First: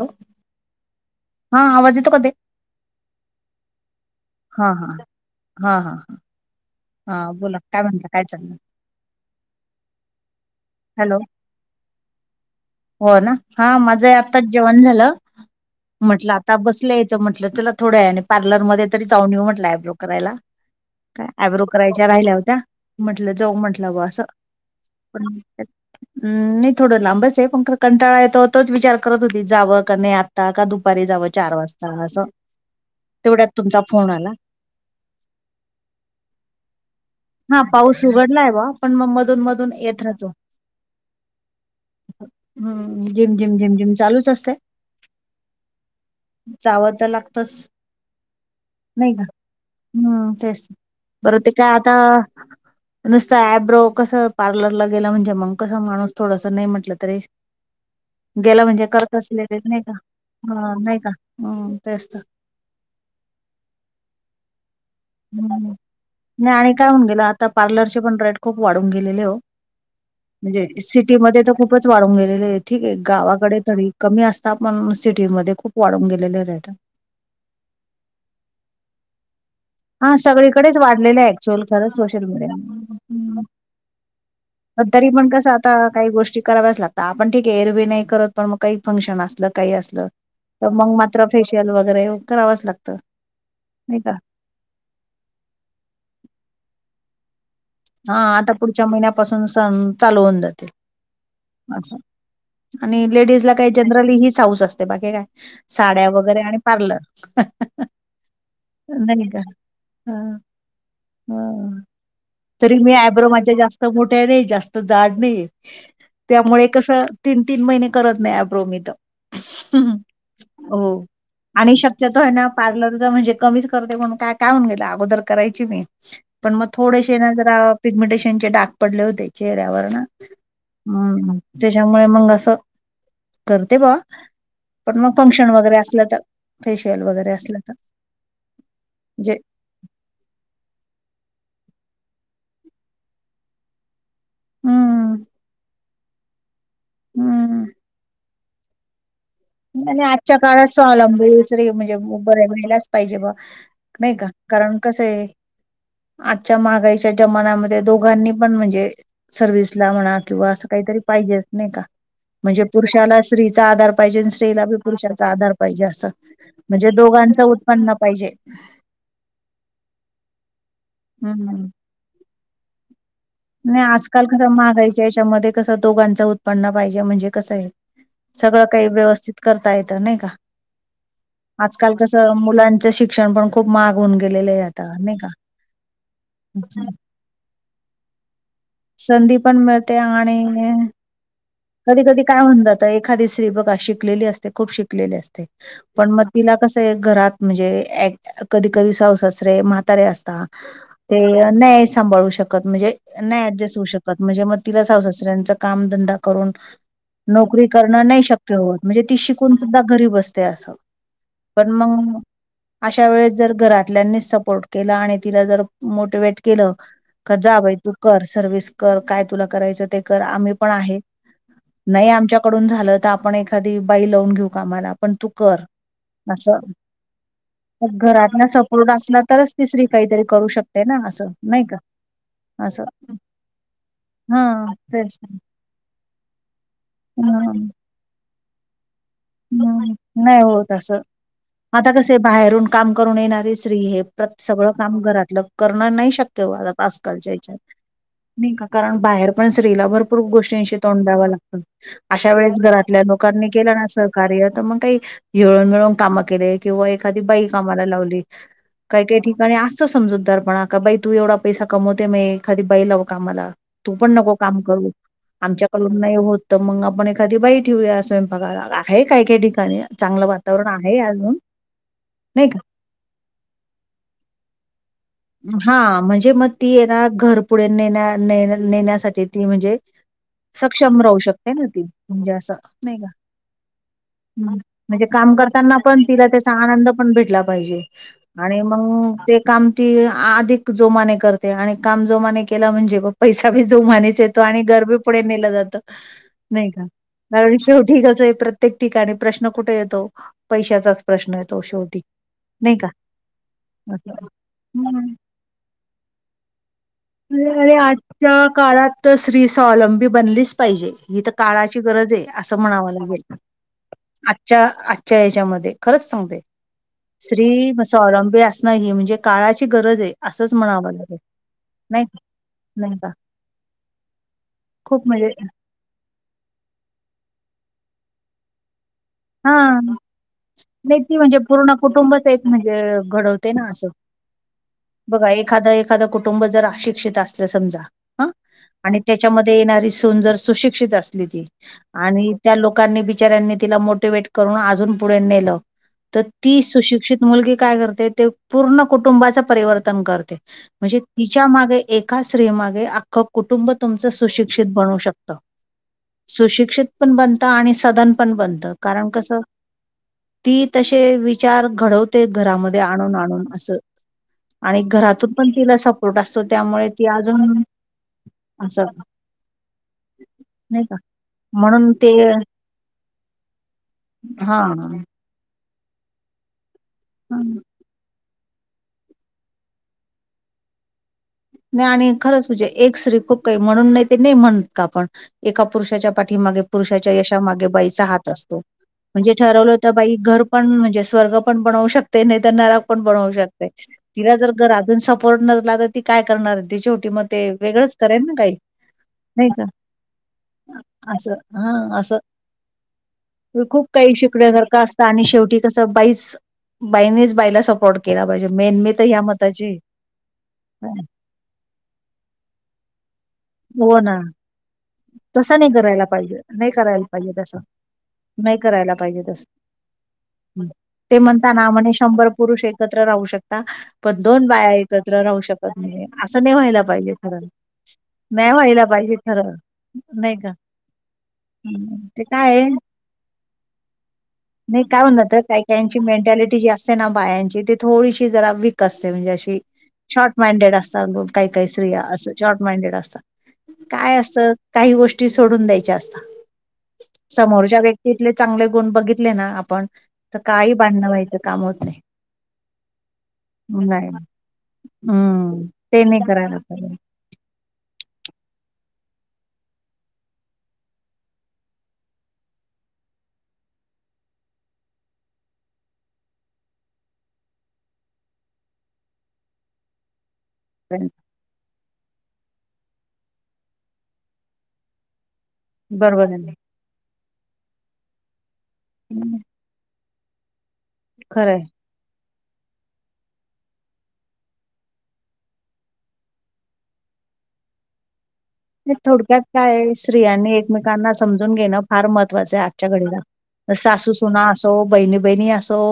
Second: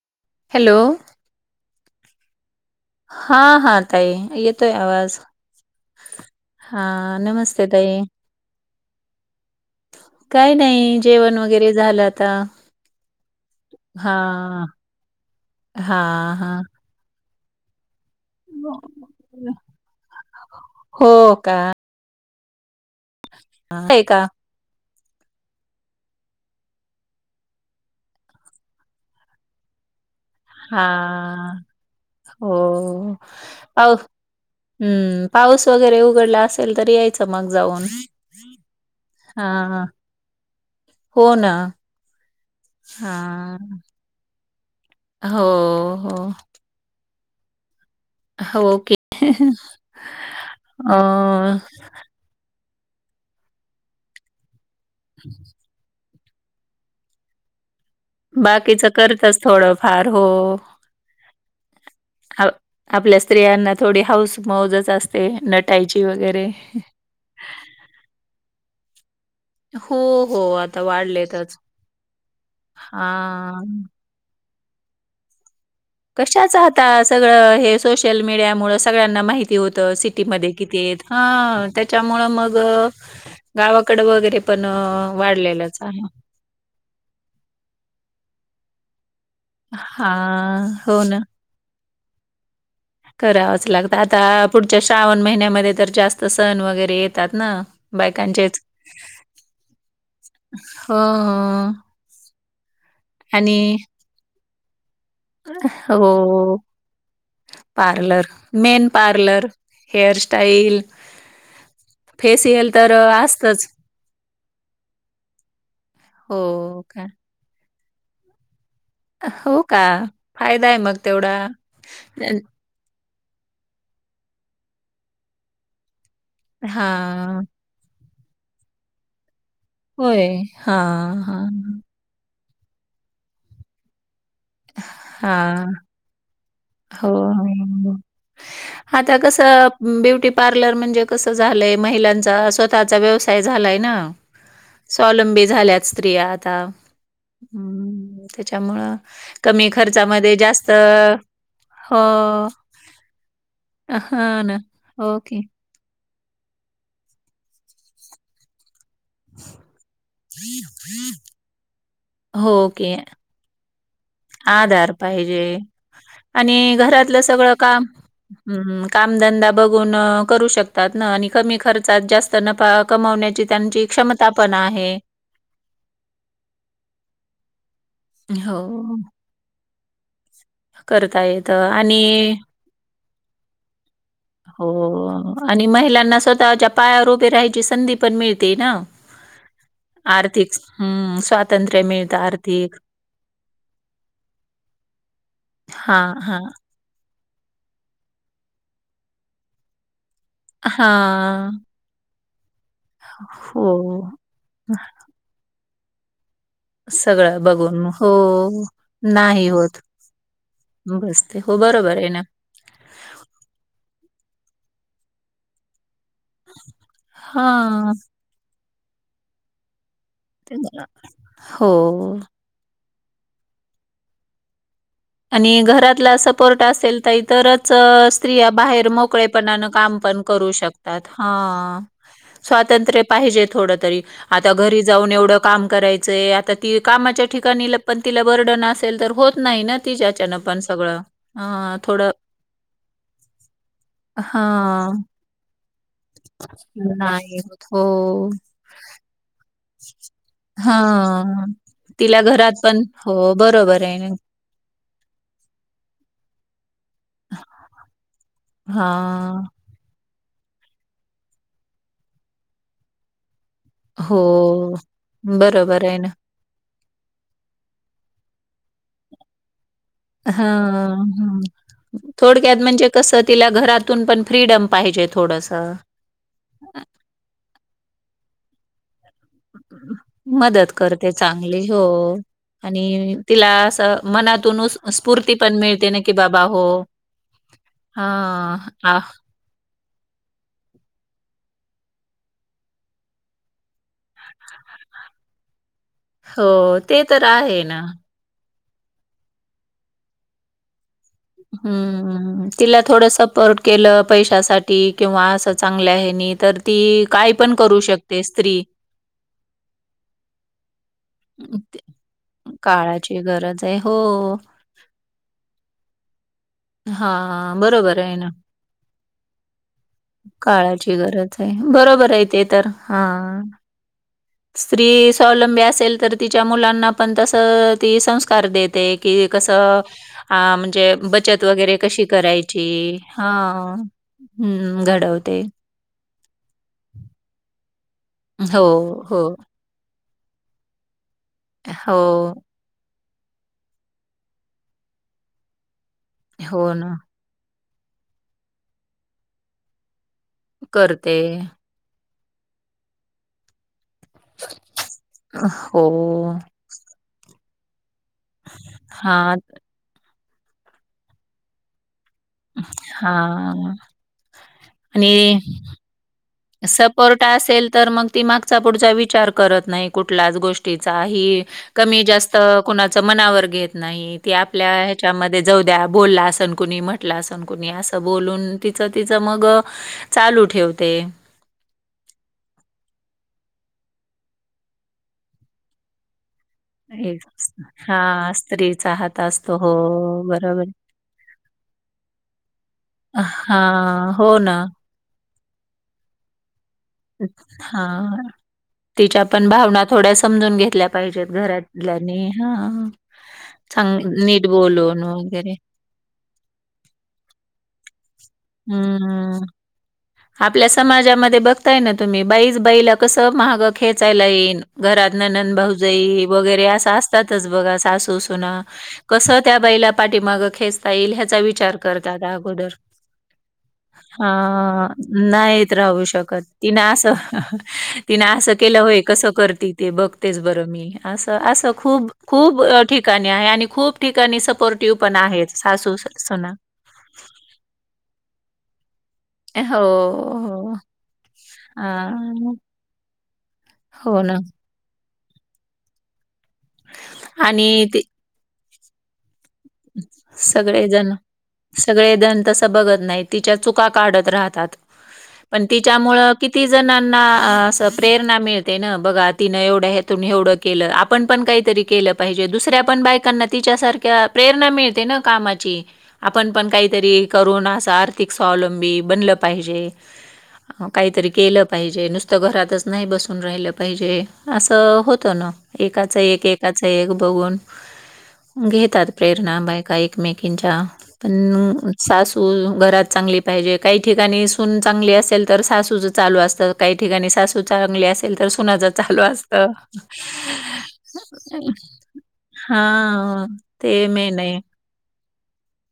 हॅ हॅलो हा आवाज येत कध हा हा ताई हा येतोय हा आवाज हा हा हा नमस्ते ताई. च काही नाही हॅलो जेवण वगैरे झालं आता. हो ना हा माझं आत्ताच हां, जेवण झालं म्हटलं हां, आता हां. बसलय तर म्हटलं तुला थोड्या वेळानं पार्लरमध्येध्ये तरी जाऊन ये म्हटलं आयब्रो करायला काय हो का? आयब्रो करायच्या राहिल्या होत्या म्हंटलं जाऊ म्हंटलं ग आहे का? असं पण हम् नाही थोडं लांबच आहे पण खरं कंटाळा येतो तोच विचार करत होती जावं क नाही आता का दुपारी जावं चार हां. वाजता असं हो. तेवढ्यात तुमचा फोन आला हम्म पाऊस वगैरे उघडला असेल तरी याय हा पाऊस उघडला आहे बा पण मग मधून मधून हां. येत राहतो हो ना हम्म जिम झिम हां. झिम झिम चालूच असतय हो हो जाव तर लागतच हो की. नाही का हम्म तेच अ बरं ते काय नुसत आयब्रो कस पार्लरला गेला म्हणजे मंग कस माणूस थोडंस नाही म्हटलं तरी गेला म्हणजे बाकीचं करत करतच असले तस नाही थोडंफार हो. का नाही काम तेचत आ आपल्या स्त्रियांना थोडी हौस मौजच असते नटायची वगैरे. नाही आणि काय होऊन गेलं आता पार्लरचे पण रेट खूप वाढून गेलेले हो हो, हो. म्हणजे आता सिटीमध्येध्ये वाढलेतच. तर खूपच वाढून गेलेले आहे ठीक आहे गावाकडे हां. तरीही कमी असता पण सिटीमध्ये खूप वाढून गेलेले कशाचा रेट आता सगळं हे सोशल मीडिया मुळं सगळ्यांना माहिती होत हा सिटी मध्ये सगळीकडेच किती आहेत वाढलेलं आहे ऍक्च्युअल हा खरंच सोशल त्याच्यामुळे मीडिया मग गावाकडे वगैरे पण अ, तरी पण कसं आता वाढलेलंच आहे. काही गोष्टी कराव्याच लागत आपण ठीक एरवी नाही करत पण मग काही फंक्शन असलं काही असलं हां, तर मग हो ना. मात्रश ल वगैरे करावंच लागतं करावंच लागतं नाही का आता पुढच्या श्रावण महिन्यामध्ये तर जास्त सण वगैरे येतात ना हा आता बायकांचेच. पुढच्या महिन्यापासून सण चालू होऊन जातील हो, हो. अस आणि लेडीज ला आणि काही जनरली ही हौस असते बाकीे काय हो साड्या वगैरे आणि पार्लर पार्लर मेन नाही का पार्लर हा हेअरस्टाईल हा फेशियल तरी तर मी आयब्रो माझ्या असतच जास्त मोठ्या नाही जास्त जाड नाही हो त्यामुळे कसं का तीन तीन महिने करत नाही आयब्रो मी हो तर का फायदा आहे हो मग तेवढा आणि शक्यतो आहे ना पार्लरचा म्हणजे कमीच करतोय मी पण मग थ हा पिगमेटेशन चे डाक पडले होते चेहऱ्यावर ना होय हा हा त्याच्यामुळे मग असं करते बा पण मग हा फंक्शन वगैरे असलं तर फेशियल हो वगैरे असलं तर आता म्हणजे कसं ब्युटी पार्लर म्हणजे कसं झालंय महिलांचा स्वतःचा व्यवसाय झालाय ना हम्म स्वावलंबी झाल्यात स्त्रिया आता- हम्म. हम् त्याच्यामुळं- कमी आणि खर्चामध्ये आजच्या काळात जास्त स्वावलंबीच- हो म्हणजे बरे मिलाच पाहिजे ब नाही का ह ना कारण कस आहे ओके आजच्या महागाईच्या जमान्यामध्ये दोघांनी पण म्हणजे- सर्विसला म्हणा किंवा असं काहीतरी पाहिजेच नाही का हो म्हणजे ओके पुरुषाला स्त्रीचा आधार- पाहिजे स्त्रीला पुरुषाचा आधार पाहिजे असं आणि म्हणजे, घरातलं दोघांच सगळं काम उत्पन्न पाहिजे- हं, कामधंदा बघून अं करू शकतात ना आणि कमी हम्म खर्चात जास्त नफा कमावण्याची- नाही आजकाल कसं महागायच्या याच्यामध्ये कसं दोघांच उत्पन्न पाहिजे म्हणजे कसं आहे- हो सगळं काही व्यवस्थित करता येत नाही का करता येतं आजकल आणि कस मुलांच शिक्षण पण खूप माहाग होऊन गेलं- हो आणि महिलांना स्वतःच्या पायावर उभे राहायची संधी पण मिळते ना. संधी पण मिळते आर्थिक आणि हम्म स्वातंत्र्य- कधी मिळतं कधी काय होऊन आर्थिक. जात एखादी स्त्री बघा शिकलेली असते खूप शिकलेली असते पण हां, मग हां. तिला कस- घरात म्हणजे एक कधी कधी सासु सासरे म्हातारे असता- ते हां. नाही सांभाळू शकत म्हणजे नाही ॲटजेस्ट होऊ हो. शकत म्हणजे मग तिला- दुसर्‍यांच् कामधंदा करून- सगळं नोकरी बघून करणं हो, नाही शक्य होत म्हणजे ती शिकून सुद्धा घरी बसते असं- बस्ते हो पण बरोबर आहे मग ना- अशा वेळेस जर घरातल्यांनीच सपोर्ट केला आणि तिला जर मोटिवेट- केलं क जा बाई हां. तू कर सर्विस कर काय तुला करायचं ते कर आम्ही पण आहे- नाही हो. आमच्याकडून झालं तर आपण एखादी बाई लावून घेऊ कामाला- पण तू आणि कर घरातला असं सपोर्ट असेल तर इतरच मग घरातला स्त्रिया बाहेर सपोर्ट असला तरच ती मोकळेपणान स्त्री काम पण- काहीतरी करू शकते ना शकतात असं नाही का हा.... असं स्वातंत्र्य पाहिजे थोड तरी, आता हां घरी जाऊन तेच एवढं काम करायचं- आता त कामाच्या हं, हं. ठिकाणी पण तिला बर्डन असेल तर होत नाही ना- तिच्याच्यानं नाही पण होत अस सगळं. अ, आता थोडं कसे बाहेरून काम करून येणारी स्त्री हे प्रत्येक सगळं काम हां. कर- घरातला करण नाही शक्य होत आजकाल च्या नाही ह्याच्यात होत. हो. नाई का कारण बाहेर- पण स्त्रीला भरपूर गोष्टींशी तोंड द्यावं हां. लागतं तिला अशा वेळेस घरात पण घरातल्या हो लोकांनी केलं बरोबर ना आहे असं- मग काही हिळून मिळून काम केले किंवा एखादी बाई कामाला लावली- काही काही हां. ठिकाणी असत- आसतो समजूदारपणा का बाई तू एवढा पैसा कमवते मग एखादी बाई लाऊ कामाला- तू पण हो. नको काम करू बरोबर आहे आमच्याकडून ना. नाही होत- तर मग आपण एखादी बाई ठेऊया स्वयंपाकाला आहे काय काय ठिकाणी- चांगलं ह वातावरण आहे अजून नाही थोडक्यात का? म्हणजे कसं तिला घरातून पण फ्रीडम पाहिजेत. हा म्हणजे मग ती ये ना घर पुुढे नेण्या ने नेण्यासाठी ती म्हणजे- मदत सक्षम करते राहू शकते चांगली ना हो. ती म्हणजे असं नाही का आणि तिला असं हम्- मनातून उस म्हणजे स्फूर्ती काम करताना मिळते ना, पण की तिला बाबा त्याचा हो आनंद पण भेटला पाहिजे हां, आणि आ मग ते- काम ती अधिक जोमाने करते आणि काम जोमाने केला म्हणजे पैसा बी जोमाने- येतो आणि घरबी पुढे नेलं जात नाही हो का ते तर कारण आहे ना. शेवटी कस प्रत्येक- प्रत्येक ठिकाणी प्रश्न कुठे येतो? पैशाचाच प्रश्न- येतो शेवटी हम्म ह नाही तिला का थोड सपोर्ट केलं असं पैशा- साठी किंवा अस चांगल्या आहे नी तर ती- काय पण अरे करू शकते आजच्या स्त्री. काळात तर स्त्री स्वलंबी बनलीच पाहिजे ही तर- काळाची गरज आहे असं म्हणावं काळाची लागेल गरज आहे हो. आजच्या आज- आजच्या याच्या मध्ये खरंच सांगते- स्त्री हां, बरोबर आहे ना. स्वावलंबी असणं हे म्हणजे काळाची गरज आहे असंच म्हणावं काळाची लागेल- गरज नाही बरोबर का? आहे ते तर, नाही हा का स्त्री खूप म्हणजे स्वावलंबी असेल तर- तिच्या मुलांना पण तसं ती संस्कार देते.... कि कस हा अं म्हणजे नाही ती बचत- म्हणजे पूर्ण वगैरे कशी कुटुंब एक करायची म्हणजे घडवते ना हां. असं हं, बघा घडवते. एखा आता एखाद कुटुंब जर अशिक्षित असले समजा हा हो, आणि हो, त्याच्या मध्ये येनारी सु जर सुशिक्षित असती ती आणि हो, त्या लोकांनी बिच्यारयांणी तिला मोठ िवट करून अजून पुढे नेल तर ती हो ना, सुशिक्षित मुलगी काय करते ते पूर्ण कुटुंबाचं परिवर्तन करते म्हणजे करते. तिच्या मागे एका स्त्रीमागे अख्खं कुटुंब तुमचं सुशिक्षित बनू शकत हो. सुशिक्षित पण बनता आणि सदन पण ब कारण कस हां, ती तसे विचार घडव घरामध्ये आणून आणून अस हां आणि घरातून पण तिला सपोर् असतो त्यामुळे ती सपोर्ट अजून असेल तर मग ती मागचा असं पुढचा विचार करत नाही कुठलाच नाही गोष्टीचा का ही म्हणून कमी ते जास्त कुणाच मनावर घेत नाही ती आपल्या हां. ह्याच्यामध्ये जाऊ द्या बोलला असन कुणी म्हट अस हां. कुणी अस बोलून तिच तिचं मग चालू ठेवते नाही आणि खरंच म्हणजे एक स््री खूप काही म्हणून नाही ते नाही म्हणत का आपण एका पुरुषाच्या पाठीमागे पुरुषाच्या हेच यशामागे बाईचा हात हां, असतो स्त्रीचा हात म्हणजे असतो. हो, ठरवलं तर बाई घर पण बरोबर. म्हणजे स्वर्ग पण बनवू शकते ते नाही तर नराक पण बनवू शकत हां, तिला हो जर ना. घरातून सपोर्ट नसला तर ती काय करणार तेट मग ते वेगळंच करेन हां, ना काही तिच्या पण नाही का? भावना थोड्या समजून घेतल्या पाहिजेत असं हां असं घरातल्याने हा खूप काही शिकण्यासारखं असत आणि वगैरे. शेवटी कस बाईच बाईनेच बाईला सपोर्ट केला पाहिजे मेन मी तर ह्या हं. मताची आपल्या हं. समाजामध्ये बघताय ना तुम्ही बाईच बाईला कसं महाग हो ना खेचायला येईन घरात ननंद तसं नाही करायला भाऊजाई पाहिजे वगैरे नाही असं करायला पाहिजे असतातच तसं बघा नाही सासूसुना करायला पाहिजे कसं तसं त्या बाईला पाठीमाग हं. खेचता येईल ते ह्याचा म्हणता ना विचार म्हणे करतात शंभर पुरुष अगोदर एकत्र राहू शकता पण ह दोन बाया एकत्र राहू नाहीत शकत राहू नाही शकत असं नाही तिन व्हायला पाहिजे असं खरं तिन नाही असं केलं व्हायला होय पाहिजे कसं खरं करतील ते नाही बघतेच का बरं मी असं असं हं. खूप ते काय खूप आहे ठिकाणी आहे आणि खूप ठिकाणी नाही सपोर्टिव्ह काय होऊन पण जातं आहेत काही सासू काहींची सुना मेंटॅलिटी जी असते बायांची ते थोडीशी जरा वीक असते म्हणजे कि हो, शॉर्ट माइंडेड हो. असतात काही काही स्त्रिया असं हां, शॉर्ट माइंडेड असतात काय हो ना असं काही गोष्टी सोडून द्यायच्या असतात समोरच्या आणि व्यक्तीतले चांगले गुण बघितले ना आपण तर काही सगळे भांडणं जण व्हायचं काम होत नाही. सगळे जण तस बघत नाहीत तिच्या चुका नाही काढत राहतात पण हम्म ते नाही तिच्यामुळं करायला किती पाहिजे जण प्रेरणा मिळते ना बघा तिन एवढून एवढं केलं आपण पण काहीतरी केलं पाहिजे दुसऱ्या पण बायकांना तिच्यासारख्या प्रेरणा मिळते ना कामाची आपण पण काहीतरी करूनं आर्थिक स्वावलंबी बनलं पाहिजे काही तरी केलं पाहिजे नुसतं घरातच नाही बसून राहिलं पाहिजे असं होतं ना एकाच बरोबर एक आहे एकाचा एक बघून घेतात प्रेरणा बाईका एकमेकींच्या खरंय. पण सासू घरात चांगली पाहिजे काही ठिकाणी सून चांगली असेल तर सासूच चालू असतं काही ठिकाणी सासू चांगली अस थोडक्यात काय स्त्रियांनी एकमेकांना समजून घेणं फार मह महत्वाच आजच्या हा घडीला ते मेन सासूसुना आहे असो बहिणी बहिणी असो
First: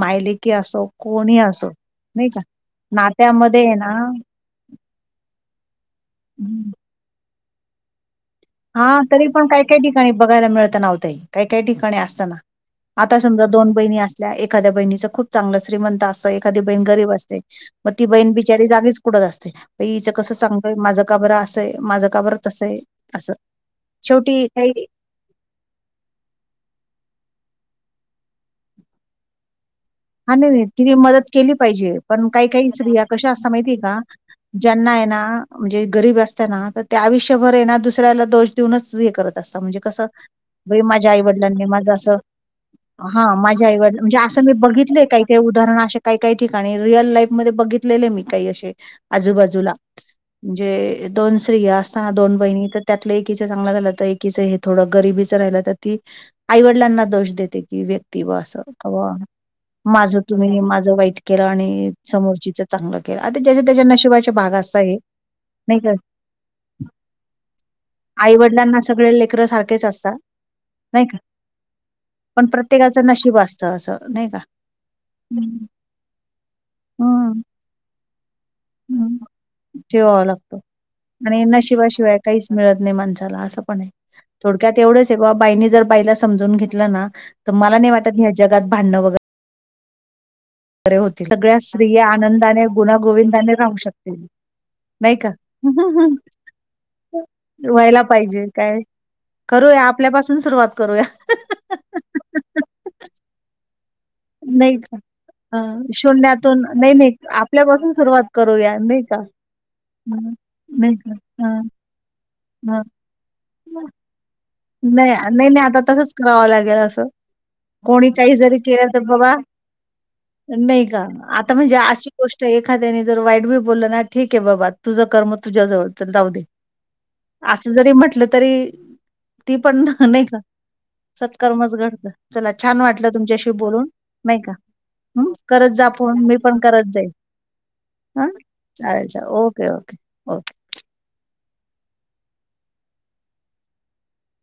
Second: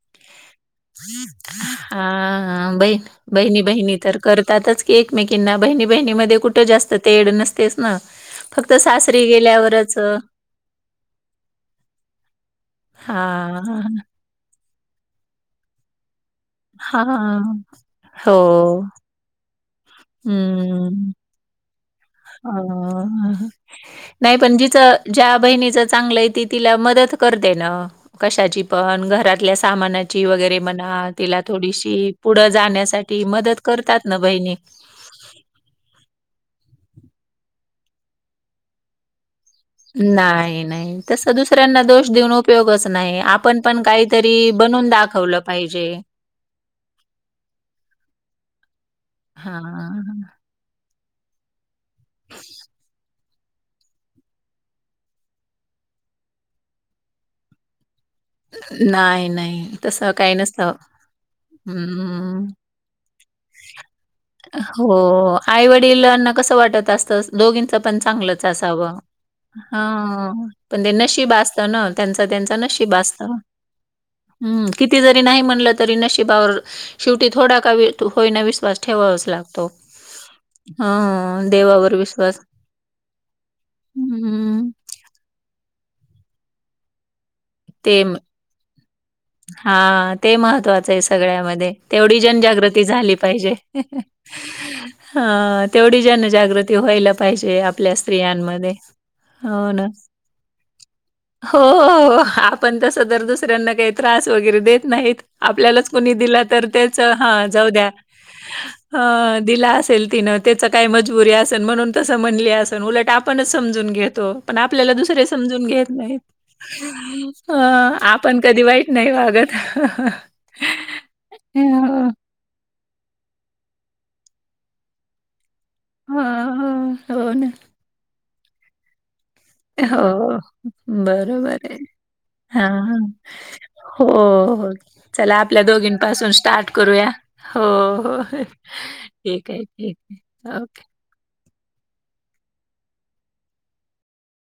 मायलेकी असो कोणी असो नाही का हा ब-बहिणी नात्यामध्ये आहे ना बहिणी तर करते त्यातच की एकमेकींना बहिणी बहिणीमध्ये कुठं जास्त तेड नसतेच ना फक्त हा सासरी तरी पण काय काही गेल्यावरच ठिकाणी बघायला मिळत ना ओ ताई काय काही ठिकाणी असत ना आता समजा हा दोन बहिणी असत एखाद्या बहिणीच खूप चांगलं श्रीमंत असत एखादी बहीण हा गरीब असते मग ती बहीण हो बिचारी जागीच कुडच असते प हिचं कसं चांगलय माझं हम्म का बर अस आहे माझं का बर तस आहे असं नाही शेवटी पण काही जिच... ज्या बहिणीच चांगल आहे ती तिला मदत करते ना. कशाची पण घरातल्या सामानाची. हा नाही वगैरे नाही ति म्हणा, मदत तिला केली पाहिजे थोडीशी पण पुढं काही काही स्त्रिया जाण्यासाठी कशा असत मदत माहितीय का करतात ना बहिणी. ज्यांना आहे ना... म्हणजे गरीब असतना तर त्या आयुष्यभर येना दुसऱ्याला दोष देऊनच हे करत असतात म्हणजे... कस नाही, बई नाही. माझ्या तसं आईवडलांनी दुसऱ्यांना माझ अस दोष देऊन उपयोगच नाही. हा आपण माझ्या पण आईवड म्हणजे अस काहीतरी मी बनून बघितल. काही काही दाखवलं उदाहरण पाहिजे. असे काय काही ठिकाणी रिअल लाईफ मध्ये बघितलेले मी काही असे. आजूबाजूला. हां. म्हणजे दोन स्त्री या असताना दोन बहिणी तर त्यातल एकीच चांगल झाल तर एकीच हे... थोड गरिबीच राहिल तर ती आईवडिलांना दोष देते की व्यक्ती ब अस... नाही, नाही. तसं माझ काही तुम्ही नसतं. माझ वाईट केल आणि हं. समोरचीच चांगल केल आता ज्याचा त्याच्या नशिबाची.. हो आईवडिलांना कस वाटत असत दोघींच पण आई चांगलंच वडिलांना असाव. सगळे लेकरं सारखेच असतात हा पण ते नाही का नशीब असत ना त्यांचा पण त्यांचा नशीब प्रत्येकाचं असत असतं असं नाही का हम्. किती जरी नाही हम्म म्हणल तरी नशिबावर शेवटी थोडा का होईना वि्वास. ठेवाच लागतो. ठेवावा लागतो आणि हं, देवावर नशिवाशिवाय विश्वास काहीच मिळत नाही माणसाला अस पण आहे हं, थोडक्यात एवढच... बाईनी जर बाईला समजून घेत ना तर मला नाही वाटत जगात भांडण वगरे.. हा ते मह... महत्वाच हे सगळ्या सगळ्यामध्ये स्त्रिया तेवढी आनंदाने जनजागृती झाली पाहिजे. गुणागोविंदाने राहू शकतील नाही का हं तेवढी जनजागृती व्हायला पाहिजे आपल्या व्हायला पाहिजे स्त्रियांमध्ये. काय करूया ना. आपल्यापासून सुरुवात करूया. हो हो हो आपण तस दर दुसऱ्यांना काही.. त्रास वगैरे नाही देत का? नाहीत अ, आपल्यालाच कणी दिला शून्यातून तर नाही, तेच नाही हा जाऊ द्या. आपल्यापासून सुरुवात करूया नाही का? अ दिला असेल तिन हं, त्याच काही नाही का? मजबुरी हां, असेल म्हणून.. तस म्हणले असन हां. उलट आपणच समजून घेतो. पण आपल्याला नाही, दुसरे नाही, नाही समजून आता घेत तसंच नाहीत. करावं लागेल असं. अ कोणी काही आपण जरी कधी वाईट केलं तर नाही बाबा वागत हहह. नाही का. आता म्हणजे अशी गोष्ट एखाद्याने जर वाईट बी बोलल ना ठीक आहे बाबा तुझ कर्म तुझ्याजवळ. हो, जाऊ दे, हो. हो ना. अस जरी म्हटल तरी. ती पण नाही का? हो बरोबर सत्कर्मच हे घडतं चला हा छान वाटलं तुमच्याशी बोलून नाही का हो. हम्म चला आपल्या करत जा दोघीं फोन पासून मी पण स्टार्ट करत करूया. जाईल हो हा चालेल चालेल ठीक आहे ओके ओके ठीक ओके आहे.